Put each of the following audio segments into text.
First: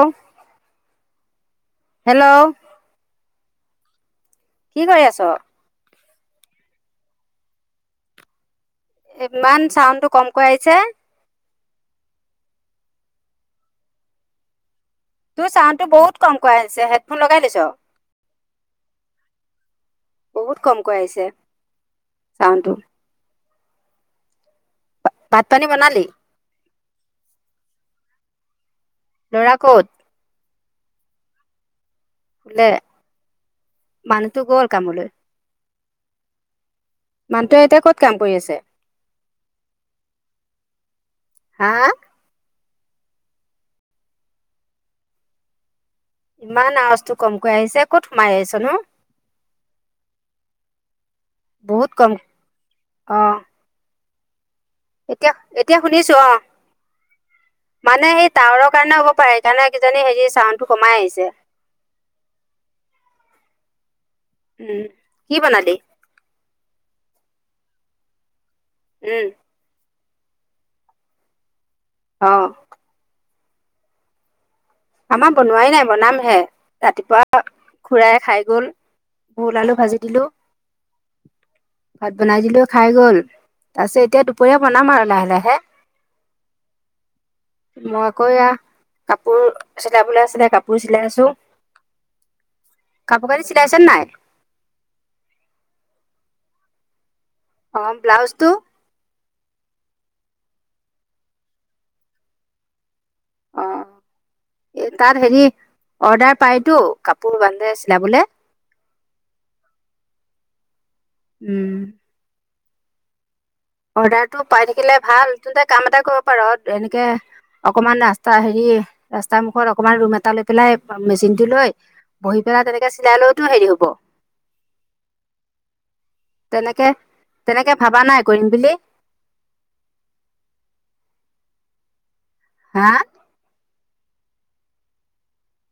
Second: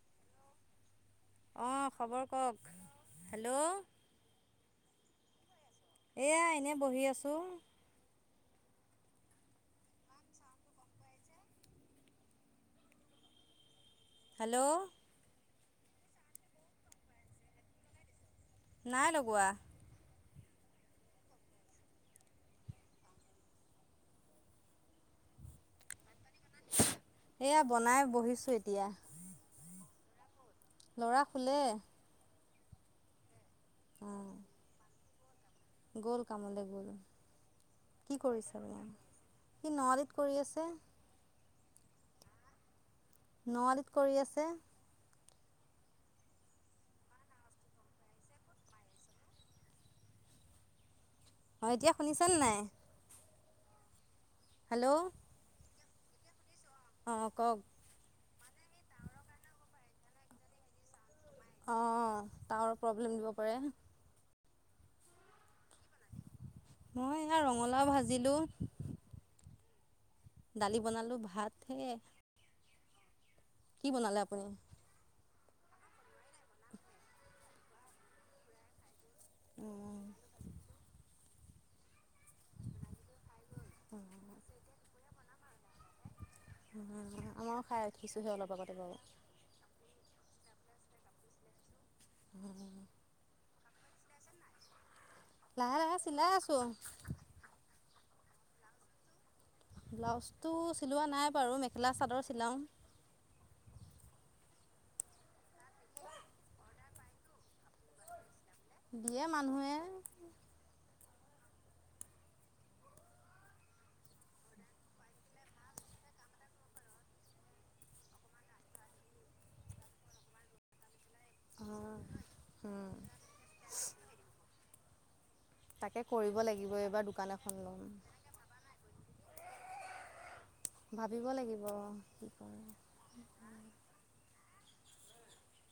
অ। অ খবৰ কৱক হেল্ল' কি কৰি আছ? এয়া এনেই বহি আছোঁ। ইমান ছাউণ্ডটো কমকৈ আহিছে। হেল্ল' তোৰ ছাউণ্ডটো বহুত কমকৈ আহিছে। হেডফোন লগাই লৈছ নাই লগোৱা। বহুত কমকৈ আহিছে। ছাউণ্ড টো ভাত পানী বনালি এয়া বনাই বহিছো এতিয়া লৰা ক'ত? ল'ৰা শুলে। শুলে, অঁ মানুহটো গল কামলৈ। গল কামলে গ'ল। মানুহটোৱে এতিয়া ক'ত কাম কি কৰি আছে? কৰিছে [unintelligible] সি নোৱালীত কৰি আছে। হা। ন আলিত কৰি আছে। ইমান আৱাজটো কমকৈ আহিছে ক'ত সোমাই আছ নো। অঁ বহুত এতিয়া কম শুনিছেনে নাই অহ। এতিয়া এতিয়া শুনিছো অহ। অহ কওক। টাৱৰ কাৰণে হ'ব পাৰে সেইকাৰণ কি জানি হ চাউণ্ডটোমাই কমাই আহিছে। অহ তাৰ প্ৰব্লেম দিব পাৰে। উম, কি বনালি? মই এয়া ৰঙালাও ভাজিলো। উম। দালি বনালো ভাত হে। অ'। কি বনালে আপুনি? আমাৰ বনোৱাই নাই বনামহে ৰাতিপুৱা খুড়াই খাই গ'ল। ভুল, আলু ভাজি দিলোঁ। ভাত বনাই দিলেও খাই গ'ল তাৰপিছত এতিয়া দুপৰীয়া বনাম আৰু লাহে লাহে। [inaudible] মই আকৌ উঠিছোঁহে এয়া অলপ আগতে বাৰু কাপোৰ চিলাবলৈ আছিলে কাপোৰ চিলাই আছোঁ। কাপোৰ কানি চিলাইছানে নাই? লাহে -লাহে চিলাই আছো অহ, ব্লাউজ তো? ব্লাউজটো চিলোৱা নাই বাৰু মেখেলা চাদৰ চিলাওঁ। অহ। এ তাত হেৰি অৰ্ডাৰ পাইতো কাপোৰ বানধে চিলাবলে দিয়ে মানুহে। উম। অৰ্ডাৰটো পাই থাকিলে ভাল তেন্তে কাম এটা কৰিব পাৰ এনেকে অকমান ৰাস্তা হেৰি ৰাস্তাৰ মুখত অকমান ৰুম এটা লৈ পেলাই মেচিন টো লৈ অঁ, বহি পেলাই তেনেকে চিলাই লৈতো হেৰি হব। তাকে কৰিব লাগিব এইবাৰ দোকান এখন লম। বিলি ভাবিব লাগিব। কৰে হা।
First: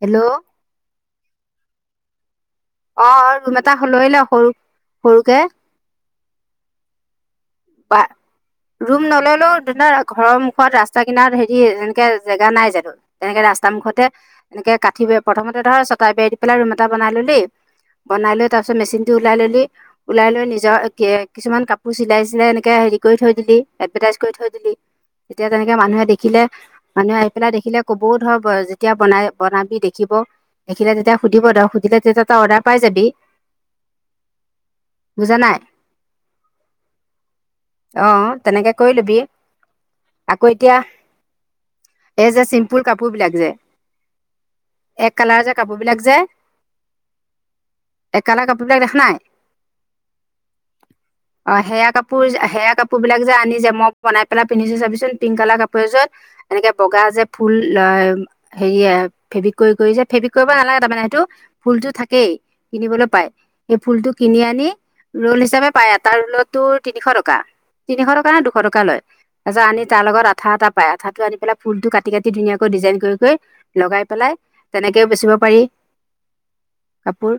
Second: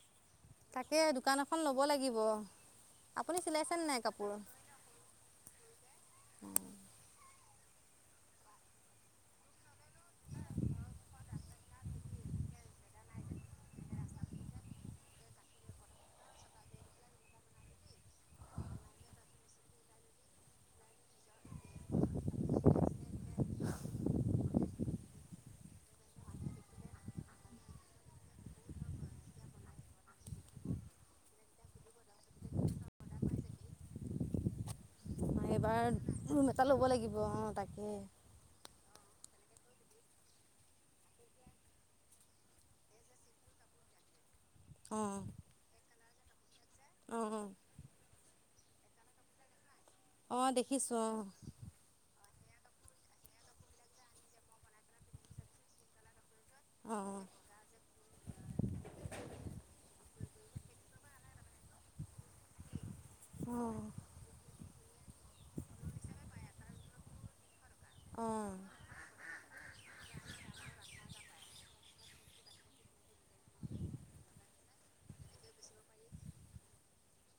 হেল্ল' সেয় দোকান এখন ল'ব লাগিব। অহ আপুনি ৰুম এটা চিলাইছেনে নাই লৈ ল কাপোৰ সৰু সৰুকে। পা ৰুম নললেও ধৰা ঘৰৰ মুখত ৰাস্তা কিনাৰ হেৰি এনেকে জেগা নাই জানো তেনেকে ৰা- ৰাস্তা মুখতে এনেকে কাঠি প্ৰথমতে ধৰ ছটাই বে দি পেলাই ৰুম এটা বনাই ললি। বনাই লৈ তাৰ পিছত মেচিন টো ওলাই ললি ওলাই লৈ নিজৰ কিছুমান কাপোৰ চিলাই এনেকে হেৰি কৰি থৈ দিলি এডভাৰটাইজ কৰি থৈ দিলি। তেতিয়া তেনেকে মানুহে দেখিলে মানুহে আহি পেলাই দেখিলে কবও ধৰ যেতিয়া বনাই বনাবি দেখিব ব দেখিলে তেতিয়া সুধিব ধৰ সুধিলে তেতি তই অৰ্ডাৰ পাই যাবি। এইবাৰ ৰুম এটা ল'ব লাগিব। অঁ তাকে অহ, তেনেকে কৰি লবি আকৌ এতিয়া এই যে চিম্পুল কাপোৰ বিলাক যে, এক অঁ কালাৰৰ যে কাপোৰ বিলাক যে অঁ এক কালাৰৰ কাপোৰবিলাক দেখা নাই? অঁ দেখিছো অঁ। অঁ সেয়া কাপোৰ, সেয়া কাপোৰ বিলাক যে আনি যে মই বনাই পেলাই পিন্ধিছো চাবিচোন পিংক কালাৰ কাপোৰ এযোৰ এনেকে বগা অঁ অঁ যে ফুল হেৰীয়ে ফেব্ৰিক কৰি, কৰি যে ফেব্ৰিক কৰিব নালাগে তাৰমানে সেইটো ফুলতটো থাকেই কিনিবলৈ পাই, সেই অঁ ফুলটো কিনি আনি ৰোল হিচাপে পায় এটা ৰোলত তোৰ তিনিশ টকা। তিনিশ টকা নে অঁ দুশ টকা লয়, তাৰপিছত আনি তাৰ লগত আঠা এটা পায় আঠাটো আনি পেলাই ফুলটো কাটি কাটি ধুনীয়াকৈ ডিজাইন কৰি -কৰি লগাই পেলাই তেনেকেও বেচিব পাৰি কাপোৰ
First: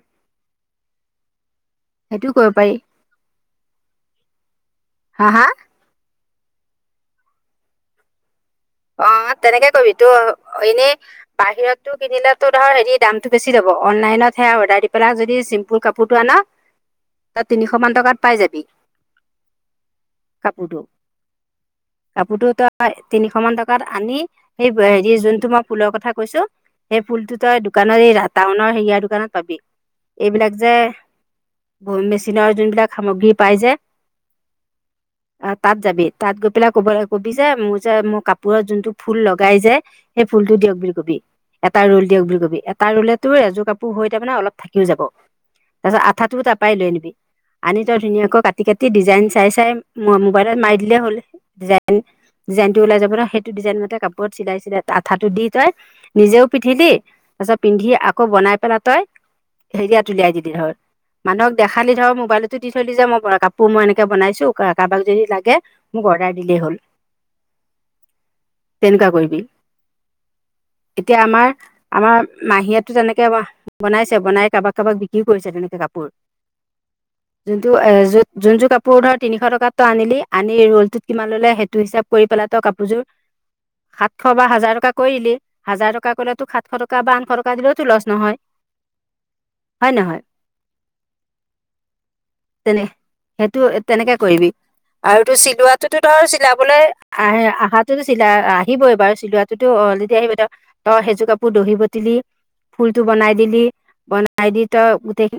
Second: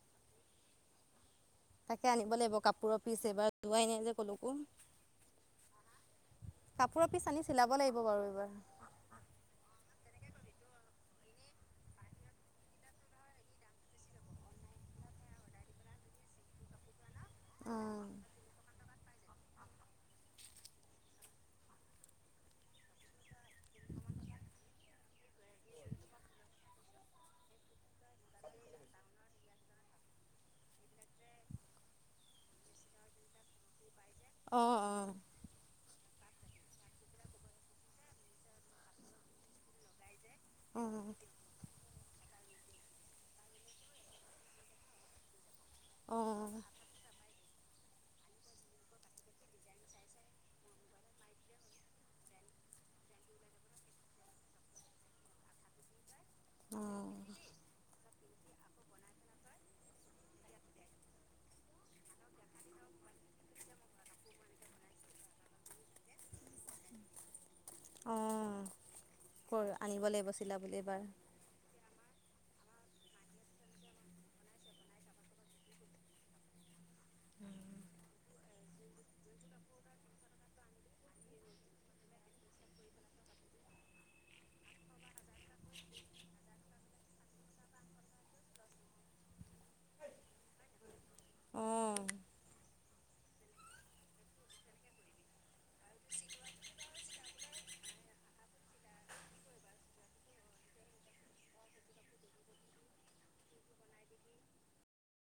তাকে আনিব সেইটোও কৰিব লাগিব পাৰি কাপোৰৰ পিচ এবাৰ ধোৱাই নাই যে ক'লেকো হাঁ হাঁ। কাপোৰৰ পিচ আনি চিলাব লাগিব বাৰু এইবাৰ অঁ তেনেকে কৰিবি, তোৰ এনেই বাহিৰতটো কিনিলো তোৰ ধৰ হেৰি দামতটো বেছি লব অনলাইনত সে অৰ্ডাৰ দি পেলা যদি চিম্পুল কাপোৰটো আন তই তিনিশ মান অঁ টকাত পাই যাবি কাপোৰটো, কাপোৰটো তই তিনিশ মান ত ক আনি, সেই হেৰি যোনটো মই ফুলৰ কথা কৈছো, সেই ফুলটো তই দোকানৰ এই টাউনৰ হেৰিয়াৰ দোকানত পাবি এইবিলাক যে ভৰি মেচিনৰ যোনবিলাক সামগ্ৰী পাই যে অঁ অঁ আ তাত যাবি তাত গৈ পেলাই কব কবি যে মোৰ যে মই কাপ পোৰত যোনটো ফুল লগাই যে সেই ফুলটো দিয়ক বুলি অঁ কবি, এটা ৰ'ল দিয়ক বুলি কবি, এটা ৰুলে তোৰ এযোৰ কাপোৰ হৈ তাৰমানে অলপ থাকিও যাব তাৰপিছত আঠাটোও তাৰ অঁ পৰাই লৈ আনিবি। আনি তই ধুনীয়াকৈ কাটি-কাটি ডিজাইন চাই চাই মো-মোবাইলত মাৰি দিলে হ'ল ডিজাইন। জাইনটো ওলাই যাব [unintelligible] সেইটো ডিজাইন মতে কাপোৰত চিলাই -চিলাই আঠাটো দি তই নিজেও পিন্ধিলি অঁ তাৰ পিছত পিন্ধি আকৌ বনাই পেলাই তই হেৰিয়াত উলিয়াই দিলি হল মানুহক দেখালি ধৰ মোবাইলটো দি থৈ দি যে মই কাপোৰ মই এনেকে বনাইছো কাৰোবাক যদি লাগে ম অৰ্ডাৰ দিলেই হ'ল। অঁ তেনেকুৱা কৰিবি, কৰ আনিব লাগিব চিলাবলৈ এইবাৰ তেতিয়া আমাৰ আমাৰ মাহীয়েটো তেনেকে বনাইছে, বনাই কাৰোবাক কাৰোবাক বিক্ৰীও কৰিছে তেনেকে কাপোৰ [unintelligible] যোনটো এ যোন যোৰ কাপোৰ ধৰ তিনিশ টকাত তই আনিলি আনি ৰ'লটোত কিমান ললে সেইটো হিচাপ কৰি পেলা ত কাপোৰযোৰ সাতশ বা হাজাৰ টকা কৰি দিলি, হাজাৰ টকা কৰিলে তোক সাতশ টকা বা আঠশ টকা দিলেওতো লচ নহয় হয় নহয়, অঁ তেনে সেইটো তেনেকে কৰিবি, আৰু তোৰ চিলোৱাটোতো ধৰ চিলাবলৈ আহে আহাতোতো চিলাই, আহিবই বাৰু চিলোৱাটোতো অলৰেডি আহিবই ত তই সেইজোৰ কাপোৰ দহি বাতি দি ফুলতটো বনাই দিলি বনাই দি তই গোটেইখিনি